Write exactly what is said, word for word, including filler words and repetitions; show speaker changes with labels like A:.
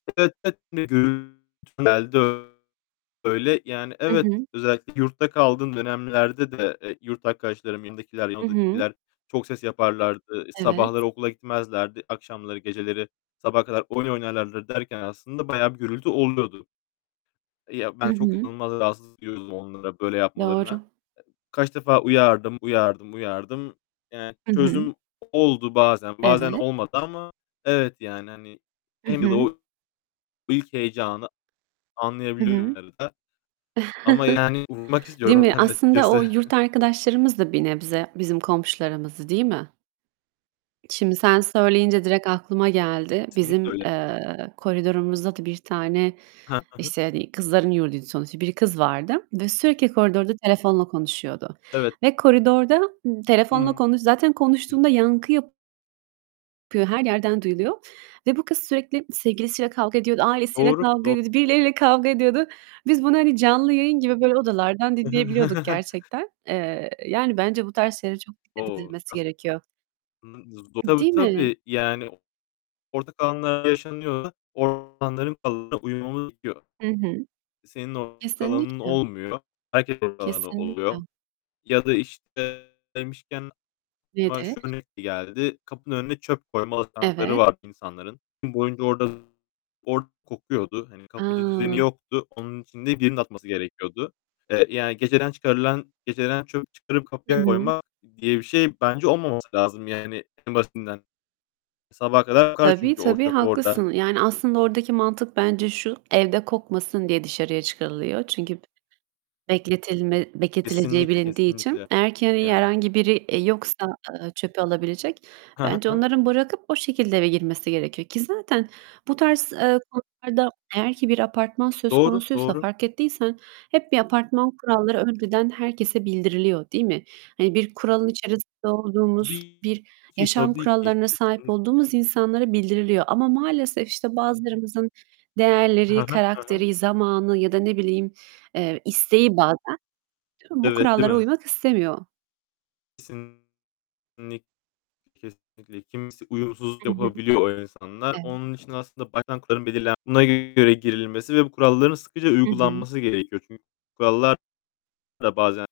A: [unintelligible] Öyle. Yani
B: Hı
A: evet,
B: hı.
A: özellikle yurtta kaldığım dönemlerde de, eee, yurt arkadaşlarım, yanımdakiler, yan
B: Hı hı.
A: odadakiler çok ses yaparlardı.
B: Evet.
A: Sabahları okula gitmezlerdi. Akşamları, geceleri sabaha kadar oyun oynarlardı derken aslında bayağı bir gürültü oluyordu. Ya,
B: Hı
A: ben çok
B: hı.
A: inanılmaz rahatsızlık duyuyordum onlara böyle yapmalarına.
B: Doğru.
A: Kaç defa uyardım, uyardım, uyardım. Yani
B: Hı hı.
A: çözüm oldu bazen bazen
B: Evet.
A: olmadı ama evet, yani hani
B: Hı
A: hem de
B: hı.
A: o ilk heyecanı
B: Hı
A: anlayabiliyorum
B: hı.
A: herhâlde ama yani uyumak
B: Değil
A: istiyorum
B: mi?
A: ben de
B: Aslında o
A: açıkçası.
B: yurt arkadaşlarımız da bir nebze bizim komşularımızdı, değil mi? Şimdi sen söyleyince direkt aklıma geldi.
A: Kesinlikle
B: Bizim,
A: öyle.
B: eee, koridorumuzda da bir tane,
A: Hah, hı hı.
B: işte, hani kızların yurduydu sonuçta, bir kız vardı ve sürekli koridorda telefonla konuşuyordu
A: Evet.
B: ve koridorda ım telefonla
A: Hımm.
B: konu zaten
A: Hı.
B: konuştuğunda yankı yapıyor. Her yerden duyuluyor ve bu kız sürekli sevgilisiyle kavga ediyordu, ailesiyle
A: Doğru,
B: kavga
A: doğ
B: ediyordu, birileriyle kavga ediyordu. Biz bunu hani canlı yayın gibi böyle odalardan dinleyebiliyorduk gerçekten. Eee, yani bence bu tarz şeylere çok dikkat
A: O!
B: edilmesi
A: Nas
B: gerekiyor.
A: [unintelligible]
B: Im
A: Tabii,
B: değil mi?
A: tabii. Yani ortak alanlarda yaşanıyorsa o alanların kuralına uymamız gerekiyor.
B: Hı hı.
A: Senin ortak alanın
B: Kesinlikle.
A: olmuyor, herkesin ortak alanı
B: Kesinlikle.
A: oluyor. Ya da, işte, demişken aklıma
B: Nedir?
A: şu örnek geldi: Kapının önüne çöp koyma alışkanlıkları
B: Evet.
A: vardı insanların. Gün boyunca orada orada kokuyordu. Hani kapıcı düzeni
B: A!
A: yoktu. Onun için de birinin atması gerekiyordu. Eee, yani geceden çıkarılan geceden çöp çıkarıp
B: Hı
A: kapıya
B: hı.
A: koymak diye bir şey bence olmaması lazım yani en basitinden. Sabaha kadar kokar
B: Tabii,
A: çünkü o
B: tabii,
A: çöp orada.
B: haklısın. Yani aslında oradaki mantık bence şu: Evde kokmasın diye dışarıya çıkarılıyor. Çünkü bekletilme bekletileceği
A: Kesinlikle,
B: bilindiği için.
A: kesinlikle.
B: Eğer ki hani
A: Yani.
B: herhangi biri, eee, yoksa, ııı, çöpü alabilecek,
A: Hı hı,
B: bence
A: hı.
B: onların bırakıp o şekilde eve girmesi gerekiyor ki zaten bu tarz, eee, konularda eğer ki bir apartman söz
A: Doğru,
B: konusuysa
A: doğru.
B: fark ettiysen hep bir apartman kuralları önceden herkese bildiriliyor, değil mi? Hani bir kuralın içerisinde olduğumuz,
A: Tabii
B: bir
A: ki,
B: yaşam
A: tabii ki.
B: kurallarına sahip
A: Kesinlik
B: olduğumuz insanlara bildiriliyor ama maalesef, işte, bazılarımızın
A: Hı
B: değerleri,
A: hı, hı hı.
B: karakteri, zamanı ya da ne bileyim, eee, isteği bazen bu
A: Evet, değil
B: kurallara
A: mi?
B: uymak istemiyor.
A: Kesinlikle, kesinlikle. Kimisi uyumsuzluk
B: Hı hı.
A: yapabiliyor o insanlar.
B: Evet.
A: Onun için de aslında baştan kuralın belirlen buna göre girilmesi ve bu kuralların sıkıca
B: Hı hı.
A: uygulanması gerekiyor. Çünkü kurallar da bazen